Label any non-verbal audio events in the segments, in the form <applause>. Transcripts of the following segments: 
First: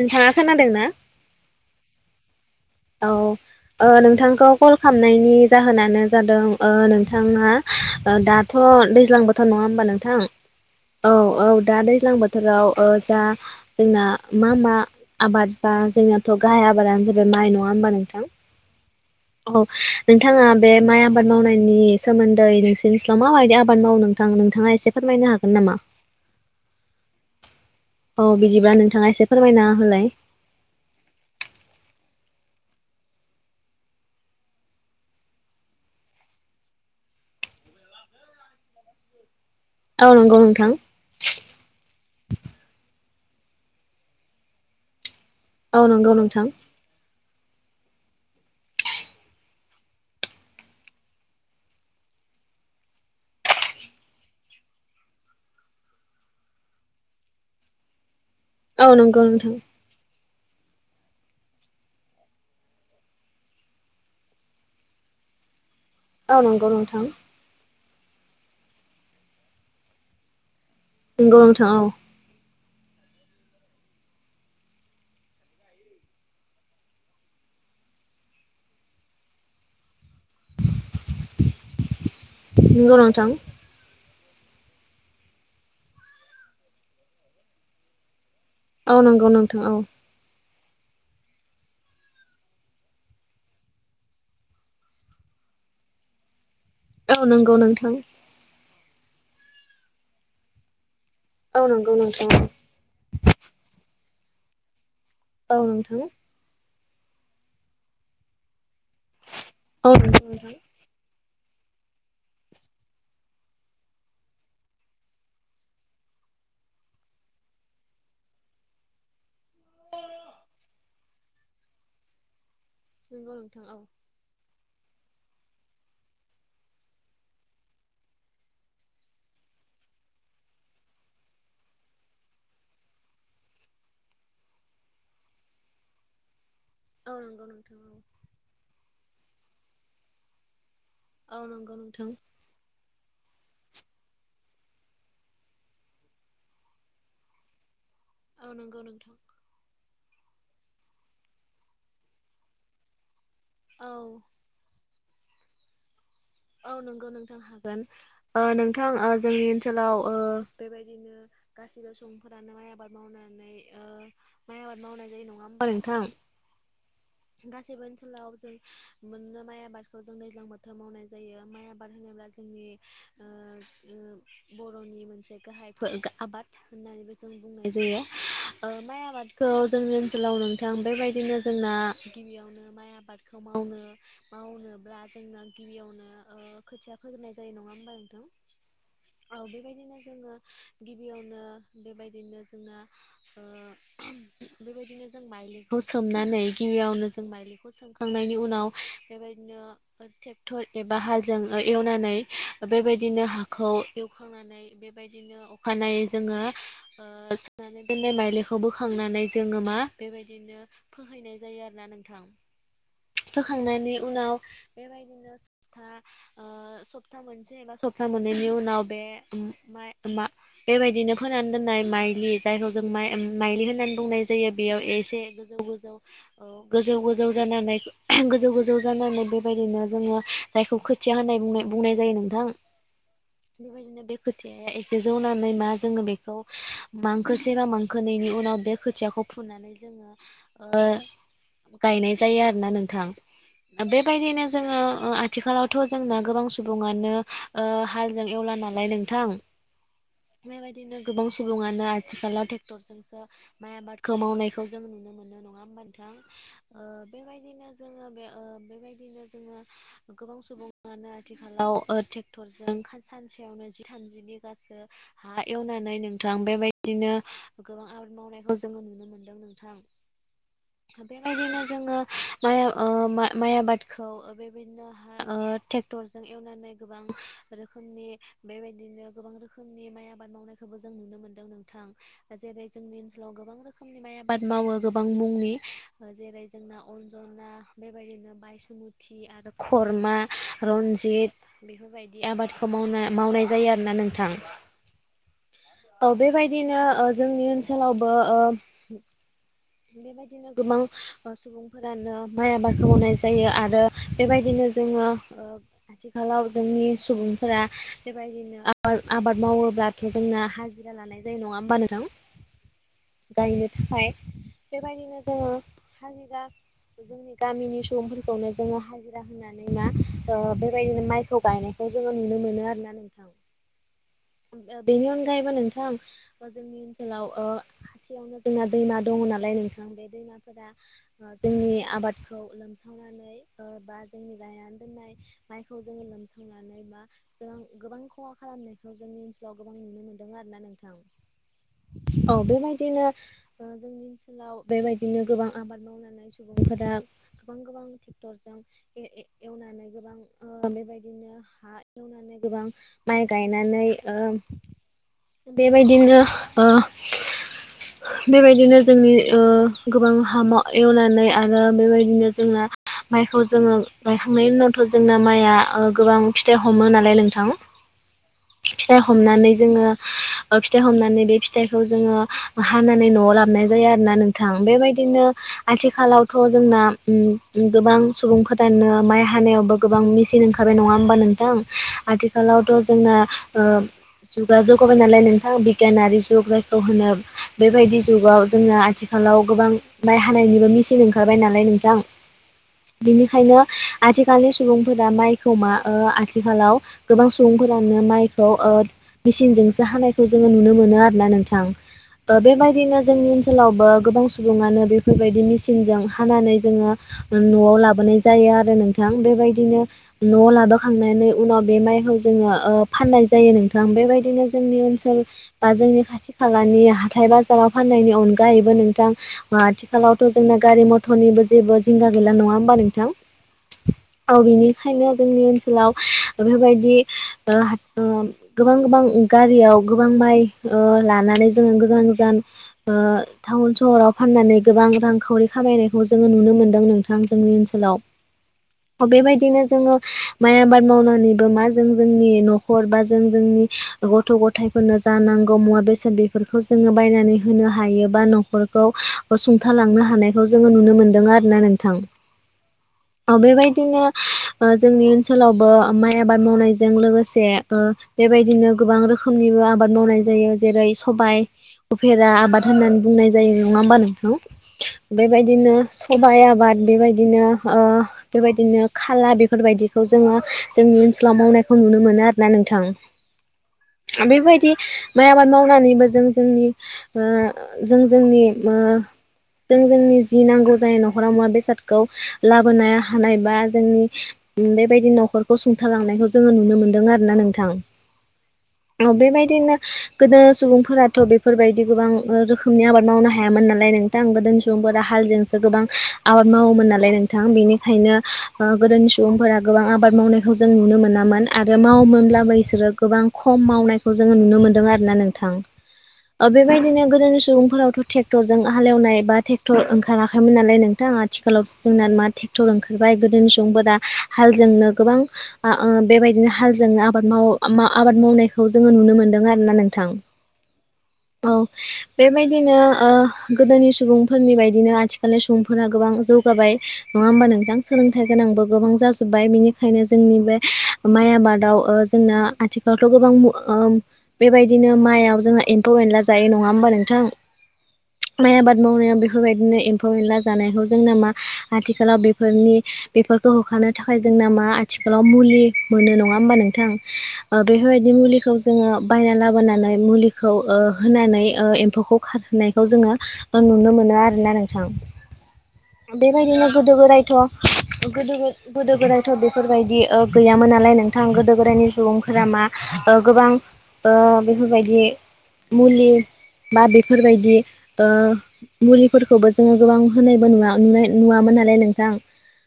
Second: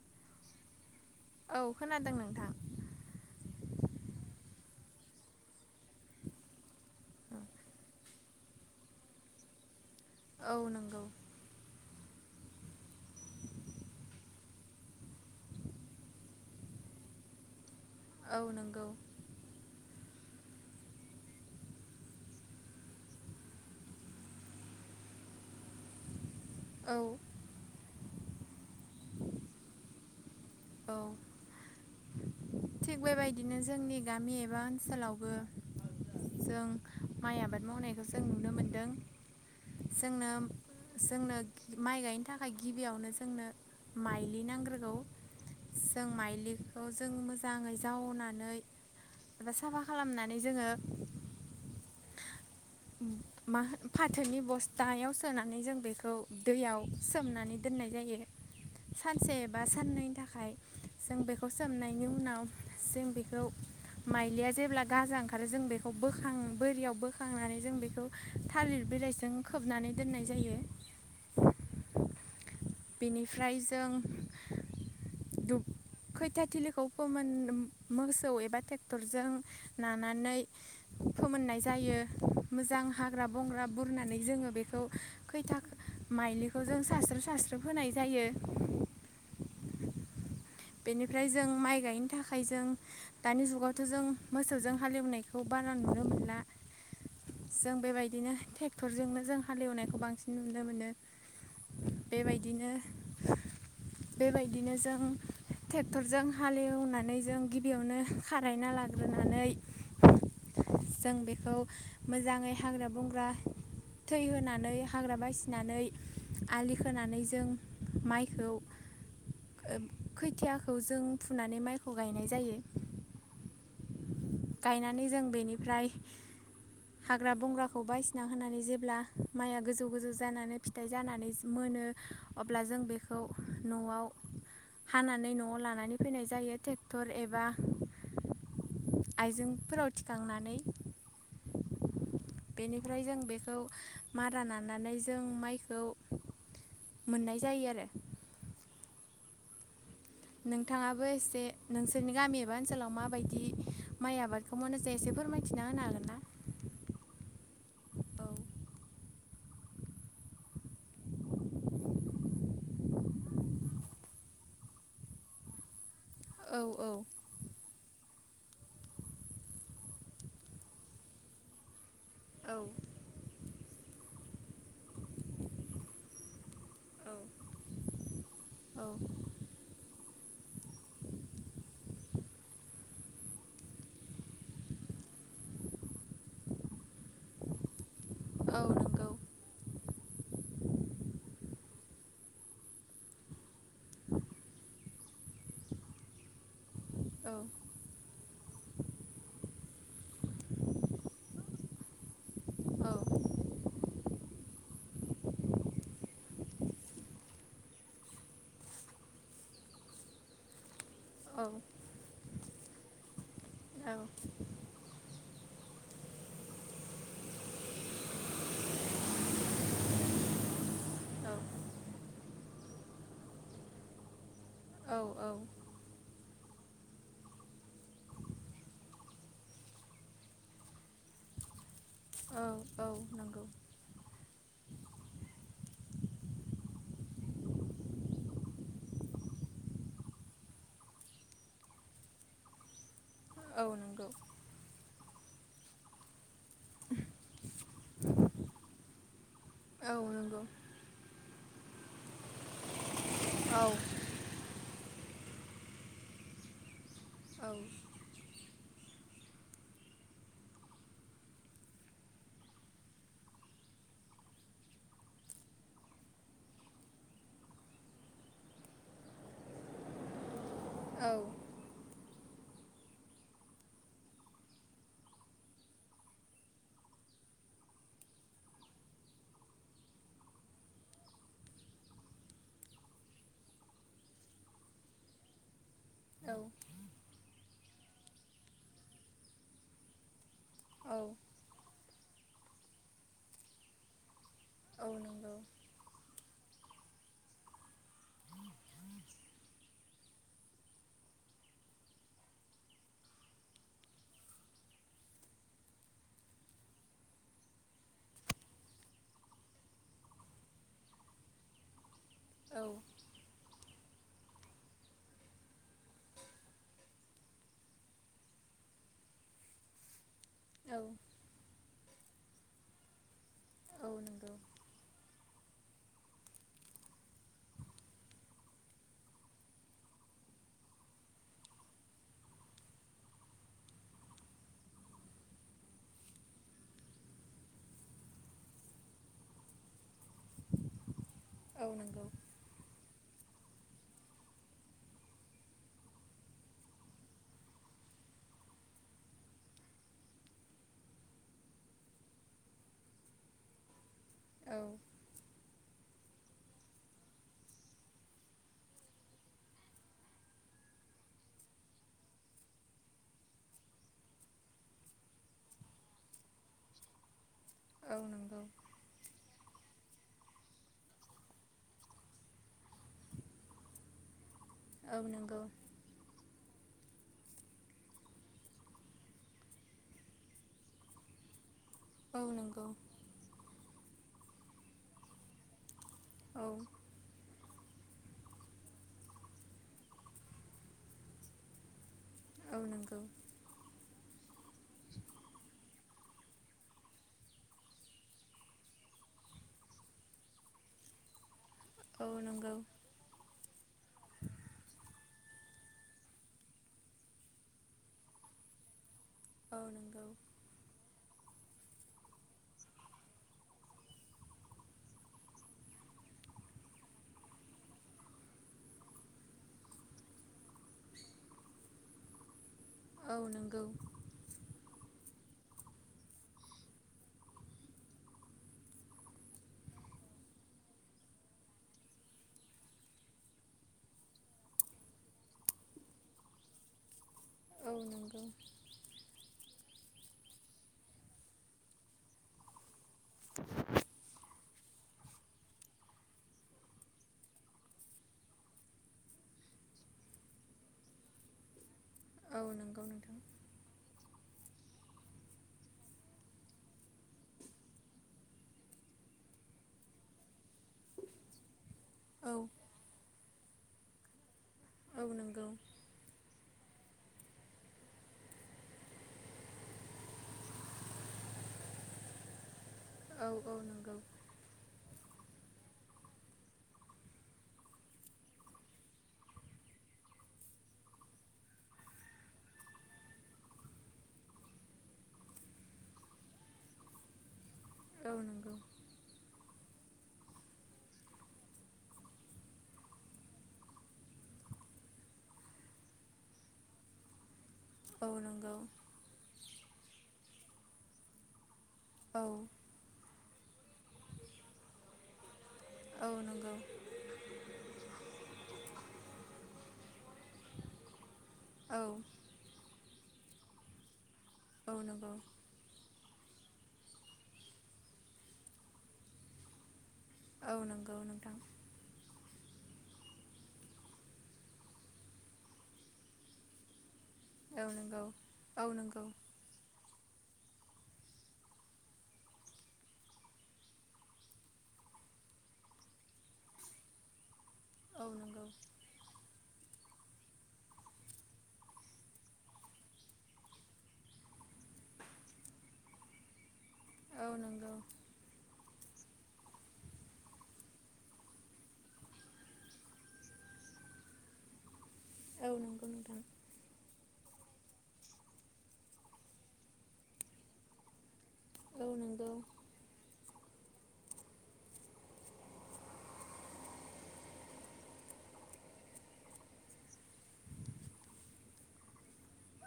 नोंथाङा खोनादोंना? औ खोनादों नोंथां। औ ओ नोंथांखौ कल खालामनायनि जाहोनानो जादों ओ नों थाङा दाथ' दैज्लां बोथोर नङा होमबा नोंथां औ औ दा दै ज्लां बोथोराव जा जोंना मा मा आबाद बा जोंनाथ' गाहाय आबादानो जाबाय माइ नङा होमबा नोंथां? औ नंगौ औ नोंथाङा बे माइ आबाद मावनायनि सोमोन्दै नोंसोरनिस्लाव माबायदि आबाद मावो नोंथां नोंथाङा एसे फोरमाय यनो हागोन नामा? औ। औ बिदिब्ला नोंथाङा एसे फोरमायना होलाय। औ। थिग बेबायदिनो जोंनि गामि एबा ओनसोलावबो जों माइ आबाद मावनायखौ जों नुनो मोनदों। औ जोंनो नंगौ नोंथां जोंनो माइ गायनो थाखाय गिबियावनो। जोंनो माइलि नांग्रोगौ औ जों नंगौ नोंथां माइलिखौ जों मोजा जाङै जावनानै एबा साफा खालामनानै जोङो <inaudible> मा फाथोनि बस्थायाव सोनानै जों बेखौ दैयाव सोमनानै दोन नाय जायो औ नंगौ सानसे नोंथां एबा साननैनि थाखाय जों बेखौ सोमनायनि उनाव जों बेखौ माइलिया जेब्ला गाजा ओंखारो जों बे खौ बोखां औ नंगौ बोरियाव नोंथां बोखांनानै जों बेखौ थालिर बिलाइजों खोबनानै दोननाय जायो। नंगौ नोंथां औ बेनिफ्राय जों दुब खैथिया थिलिखौ फोमोन मोसौ एबा ट्रेक्टरजों ना नानै फोमोननाय जायो मोजां नंगौ हाग्रा नोंथां बंग्रा बुरना नानै जोङो बेखौ खैथा माइलिखौ जों सास्रो सास्रो फोनाय जायो। औ नंगौ नोंथां औ। बेनिफ्राय जों माइ गायनो थाखाय जों दानि जुगावथ' जों मोसौजों हालेवनायखौ बा रा नुनो मोनला। औ नंगौ जों नोंथां बेबायदिनो ट्रेक्टरजोंनो जों हालेवनायखौ बांसिन नुनो मोनो। औ नागौ नोंथां बेबायदिनो औ। बेबायदिनो जों नोंथां ट्रेक्टरजों हालेवनानै जों गिबियावनो खारायना लादों। होनानै औ नंगौ नोंथां जों बेखौ मोजाङै हाग्रा बंग्रा थै होनानै हाग्रा बासिनानै आलि खोनानै जों माइखौ <inaudible> <unintelligible> खौ जों फुनानै माइखौ गायनाय जायो। नंगौ नोंथां औ। गायनानै जों बेनिफ्राय हाग्रा बंग्राखौ बायसिना होनानै जेब्ला माइया गोजौ गोजौ जानानै फिथाइ जानानै मोनो नो अब्ला जों बेखौ न'आव हानानै न'आव लानानै फैनाय जायो। ट्रेक्टर औ एबा नंगौ नोंथां आइजेंफोराव थिखांनानै औ नोंगौ नोंथां। खौ मारा नानानै जों माइखौ मोननाय जायो आरो। औ नोंगौ नोंथां। नोंथाङाबो एसे नोंसोरनि गामि एबा ओनसोलाव माबायदि औ माइ आबादखौ मावनो जे एसे फोरमायथिना होनो हागोन ना। औ नोंगौ नोंथां हागोन ओ नोंथां ओ जोंनि ओनसोलाव ओ बेबायदिनो गासिबो सुबुंफोरानो माइ आबाद मावनानै ओ माइ आबाद मावनानै नङा होमबा नोंथां। औ औ। गासैबो ओनसोलाव जों मोननो माइ आबादखौ जों दैज्लां बोथोर मावनाय जायो माइ आबाद आबाद होनोब्ला औ जोंनि ओ ओ बर'नि मोनसे गाहायफोर आबाद। होननानैबो जों औ बुंनाय जायो ओ माइ आबादखौ जोंनि ओन सोलाव नोंथां बेबायदिनो जोंना गिबियावनो माइ आबादखौ मावनो मावनोब्ला जोंना गिबियावनो ओ खोथिया फोग्रोनाय जायो नङा होमबा नोंथां औ नंगौ औ बेबायदिनो जोङो गिबियावनो बेबायदिनो जोंना ओ बेबायदिनो जों माइलिखौ सोमनानै इयावनो जों औ माइलिखौ सोमखांनायनि उनाव बेबायदिनो ट्रेक्टर एबा हाजों एवनानै औ बेबायदिनो हाखौ एवखांनानै बेबायदिनो अखानायै जोङो ओ सुनानै दोननाय माइलिखौ बोखांनानै जोङो मा बेबायदिनो फोहैनाय औ जायो आरो ना नोंथां। औ फोखांनायनि उनाव बेबायदिनो सपथा ओ ओ सप्ता मोनसे एबा सप्ता मोननैनि उनाव बे मा माय बेबायदिनो औ फोनानै दोननाय माइलि जायखौ जों मा माइलि होननानै बुंनाय जायो बेयाव औ एसे औ गोजौ गोजौ औ गोजौ गोजौ जानानै गोजौ गोजौ जानानै बेबायदिनो जोङो जायखौ खोथिया होननाय बुंनाय बुंनाय जायो औ नोंथां औ नंगौ बेबायदिनो खोथि एसे जौनानै मा जोङो बेखौ मांखोसेबा मांखोनायनि उनाव बे खोथियाखौ फुनानै जोङो ओ गायनाय जायो आरोना नोंथां। औ नंगौ बेबायदिनो जोङो ओ आथिखालावथ' जोंना गोबां सुबुङानो ओ हालजों एवला नालाय नोंथां औ नंगौ बेबायदिनो गोबां सम। सुबुङनो आथिखालाव ट्रेक्टर जोंसो औ माइ आबादखौ मावनाय खौ जों नुनो मोनो नङा होमबा नोंथां ओ औ बेबायदिनो जोङो बे ओ बेबायदिनो जोङो गोबां सुबुङानो आथिखालाव ओ ट्रेक्टरजों सानसेयावनो जि थामजि बिगासो हा एवनानै नोंथां बेबायदिनो गोबां आबाद मावनायखौ जोङो नुनो मोनदों नोंथां। <unintelligible> औ बेबायदिनो जोङो माइ ओ माइ आबादखौ बेबायदिनो ओ टेकथरजों एवनानै गोबां रोखोमनि बेबायदिनो गोबां रोखोमनि माय आबाद मावनायखौ जोङो नुनो मोनो नोंथां जेरै जोंनि ओनसोलाव गोबां रोखोमनि माय आबाद मावो गोबां मुंनि जेरै औ जोंना अनजना बेबायदिनो बायसुथि आरो खरमा औ रनजित बेफोरबायदि आबादखौ मावनो मावनाय जायो आरोना नोंथां। औ नोंगौ। बिदिनो ओ जोंनि ओनसोलावबो ओ बेबायदिनो गोबां ओ सुबुंफोरानो माइ आबादखौ मावनाय जायो आरो बेबायदिनो जोङो ओ आथिखालाव जोंनि सुबुंफोरा बेबायदिनो <unintelligible> आबाद मावोब्लाथे जोंना हाजिरा लानाय जायो नङा होमबा नोंथा औ गायनो फाय बेबायदिनो जोङो हाजिरा जोंनि गामिनि सुबुंफोरखौनो जोङो हाजिरा होनानै मा ओ बेबायदिनो माइखौ गायनायखौ जोङो नुनो मोनो आरो ना नोंथां औ नंगौ <unintelligible> ओ बेनि अनगायैबो नोंथां जोंनि ओनसोलाव ओ खाथियावनो जोंना दैमा दङ नालाय <unintelligible> बे दैमाफोरा जोंनि ओ आबादखौ लोमसावनानै ओ बा जोंनि गायनानै दोननाय माइखौ जोङो लोमसावनानै बा जों गोबां खहा खालामनायखौ जों जोंनि ओनसोलाव गोबां नुनो मोनदों आरो ना नोंथां औ नंगौ औ बेबायदिनो ओ जोंनि ओनसोलाव बेबायदिनो गोबां आबाद मावनानै सुबुंफोरा गोबां गोबां टरजों ए-ए-एवनानै गोबां ओ बेबायदिनो हा एवनानै गोबां माइ गायनानै औ ओ बेबायदिनो ओ बेबायदिनो जोंनि ओ गोबां हामा एवनानै आरो बेबायदिनो जोंना माइखौ जोङो गायखांनायनि उनावथ' जोंना माइआ ओ गोबां फिथाइ हमो नालाय नोंथां। औ नंगौ फिथाइ हमनानै जोङो ओ फिथाइ हमनानै बे फिथाइखौ जोङो हानानै न'आव लाबोनाय जायो आरोना नों थां औ बेबायदिनो नंगौ आथिखालावथ' जोंना ओम ओम गोबां सुबुंफोर <unintelligible> माइ हानायावबो गोबां मेसिन ओंखारबाय नङा होमबा नोंथां औ नंगौ आथिखालावथ' जोंना ओ जुगा जौगाबाय नालाय नोंथां बि गियानारि औ <unintelligible> बेबायदि जुगाव जोङो आथिखालाव गोबां माइ हानायनिबो मेचिन ओंखारबाय नालाय नोंथां। औ नंगौ <unintelligible> आथिखालनि सुबुंफोरा माइखौ मा आ ओ आथिखालाव गोबां सुबुंफोरानो माइखौ ओ मेसिनजोंसो हानायखौ जोङो नुनो मोनो आरोना नोंथां औ नंगौ औ ओ नंगौ बेबायदिनो जोंनि ओनसोलावबो गोबां सुबुङानो बे फोरबायदि मेसिनजों हानानै जोङो न'आव लाबोनाय जायो आरो नों। थां औ बेबायदिनो नंगौ न'आव लाबोखांनानै उनाव बे माइखौ जोङो ओ फाननाय जायो नोंथां बेबायदिनो जोंनि ओनसोल बा जोंनि खाथि खालानि हाथाय बाजाराव फाननायनि अनगायैबो नोंथां आथिखालावथ' जोंना गारि मथरनि जेबो जिंगा गैला नङा होमबा नों औ नंगौ औ बेनि खायनो जोंनि ओनसोलाव बेफोरबायदि ओ ओ गोबां गोबां गारियाव गोबां माइ ओ लानानै जोङो गोजान गोजान ओ ताउन सहराव फाननानै गोब बां रांखावरि खामायनायखौ जोङो नुनो मोनदों नोंथां जोंनि औ ओनसोलाव नंगौ बेबायदिनो जोङो माइ आबाद मावनानैबो मा जों जोंनि न' खरबा जों जोंनि गथ' ग थायफोरनो जा नांगौ मुवा बेसाद बेफोरखौ जोङो बायनानै होनो हायो बा न'खरखौ ओ सुं थालांनो हानायखौ जोङो नुनो मोनदों आरो ना नों औ नंगौ नोंथां बेबायदिनो ओ जोंनि ओनसोलावबो माइ आबाद मावनायजों लोगोसे ओ बेबाय दिनो गोबां रोखोमनिबो आबाद मावनाय जायो जेरै सबाय उफेरा औ आबाद होननानै बुंनाय जायो नङा होमबा औ नोंथां नंगौ बेबायदिनो सबाइ आबाद बेबायदिनो ओ बेबायदिनो खाला बेफोरबायदिखौ जोङो जोंनि ओनसोलाव मावनायखौ नुनो मोनो आरोना नों थां औ नंगौ बेबायदि माइ आबाद मावनानैबो जों जोंनि ओ जों जोंनि ओ जों जोंनि जि नांगौ जायो न'खराव मुवा बेसादखौ लाबोनाया हानाय बा जोंनि बेबायदि न'खरखौ सुंथालांनायखौ जोङो नुनो मोन्दों आरोना नों थां औ नंगौ औ बेबायदि दिनो गोदो सुबुंफोराथ' बेफोरबायदि गोबां रोखोमनि आबाद मावनो हायामोन नालाय नोंथां गो सुबुंफोरा हालजोंसो गोबां आबाद मावोमोन नालाय नोंथां बिनि औ खायनो नंगौ ओ गोदोनि सुबुंफोरा गोबां आबाद मावनायखौ जों नुनो मोनामोन। आरो औ मावोमोनब्लाबो इसोरो गोबां खम मावनायखौ जोङो नुनो मोन्दों आरोना नोंथां। औ ओ नंगौ बेबायदिनो गोदोनि सुबुंफोरावथ' टेक्टरजों हालेवनाय बा ट्रेक्टर ओंखाराखैमोन नालाय नोंथां आथिखालाव औ <unintelligible> ओंखारबाय गोदोनि सुबुंफोरा औ हालजोंनो नंगौ गोबां ओ बेबायदिनो हालजोंनो आबाद माव आ य-आबाद मावनायखौ जोङो नुनो मोन्दों आरोना नों थां औ नंगौ नोंथां <inaudible> औ बेबाय दिनो ओ गोदोनि सुबुंफोरनि बायदिनो आथिखालनि सुबुंफोरा गोबां जौगाबाय। नङा होमबा औ नोंथां नंगौ सोलोंथाइ गोनांबो औ गोबां नंगौ जाजोब्बाय। बेनिखायनो जोंनि बे माइ आबादाव जोंना आथिखालावथ' गोबां ओ बेबाय दिनो माइआव जोंहा एम्फौ एनला जायो नङा होमबा नोंथां? औ नंगौ माइ आबाद मावनायाव बेफोरबायदिनो एम्फौ एनला जानायखौ जोंनो मा आथिखालाव बेफोरनि बेफोरखौ होखारनो थाखाय जोंना मा आथिखालाव मुलि मोनो नङा होमबा नों थां औ ओ नंगौ बेफोरबायदि मुलि खौ जोङो बायना लाबोनानै मुलिखौ ओ होनानै ओ एम्फौखौ खारहोनायखौ जोङो आं नुनो मोनो आरोना नोंथां। औ नंगौ नोंथां। बिदिनो गोदो गोदायथ' गोदो गोदो गोदो गोदायथ' बेफोरबायदि गैयामोन नालाय नोंथां गोदो औ गोदायनि नंगौ सुबुंफोरा मा ओ गोबां ओ बेफोरबायदि मुलि बा बेफोरबायदि ओ मुलिफोरखौबो जोङो गोबां होनायबो <unintelligible> नुवामोन नालाय नोंथां।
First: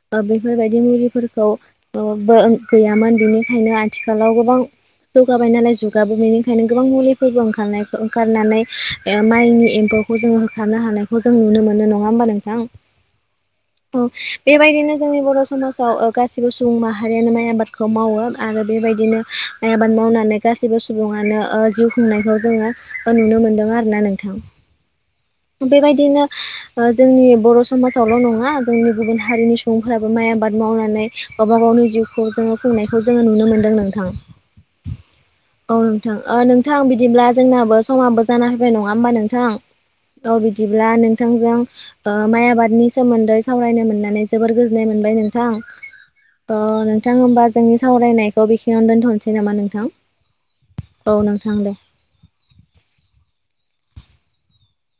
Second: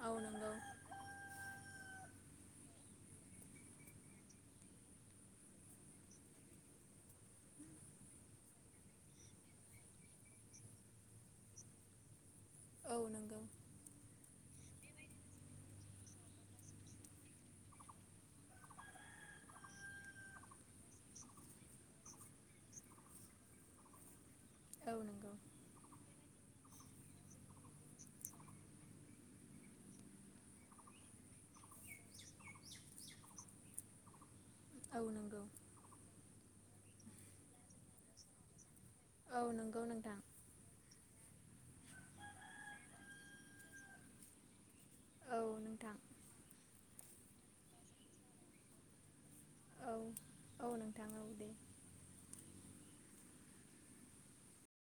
औ ओ नंगौ बेफोरबायदि मुलिफोरखौ बो ओ गैयामोन बेनिखायनो आथिखालाव गोबां जौगाबाय नालाय जुगाबो बेनिखायनो गोबां मुलिफोरबो ओंखार ओंखारनानै माइनि एम्फौ खौ जों होखार हानायखौ जों नुनो मोनो नङा होमबा नों औ नंगौ औ बेबायदिनो जोंनि बर' समाजाव ओ गासिबो सुबुं माहारियानो माइ आबादखौ मावो आरो बेबायदिनो माइ आबाद मावनानै गासैबो सुबुङानो ओ जिउ खुंनायखौ जोङो ओ नुनो मोन दों आरोना नोंथां औ नंगौ बेबायदिनो ओ जोंनि बर' समाज आवल' नङा जोंनि गुबुन हारिनि सुबुंफोराबो माइ आबाद मावनानै गावबा गावनि जिउखौ जोङो बुंनायखौ खौ जोङो नुनो मोनदों नोंथां। औ नंगौ औ नोंथां ओ नोंथां बिदिब्ला जोंनाबो समाबो जाना नङा होमबा औ नोंथां नंगौ नोंथां औ बिदिल्बा नोंथांजों ओ माइ आबादनि सोमोन्दै सावरायनो मोननानै जोबोर गोजोननाय मोनबाय नोंथां ओ बिथां होनबा जोंनि सावरायनायखौ बिखनियावनो दोनथ'नो सै नामा नोंथां औ औ नोंथां दे।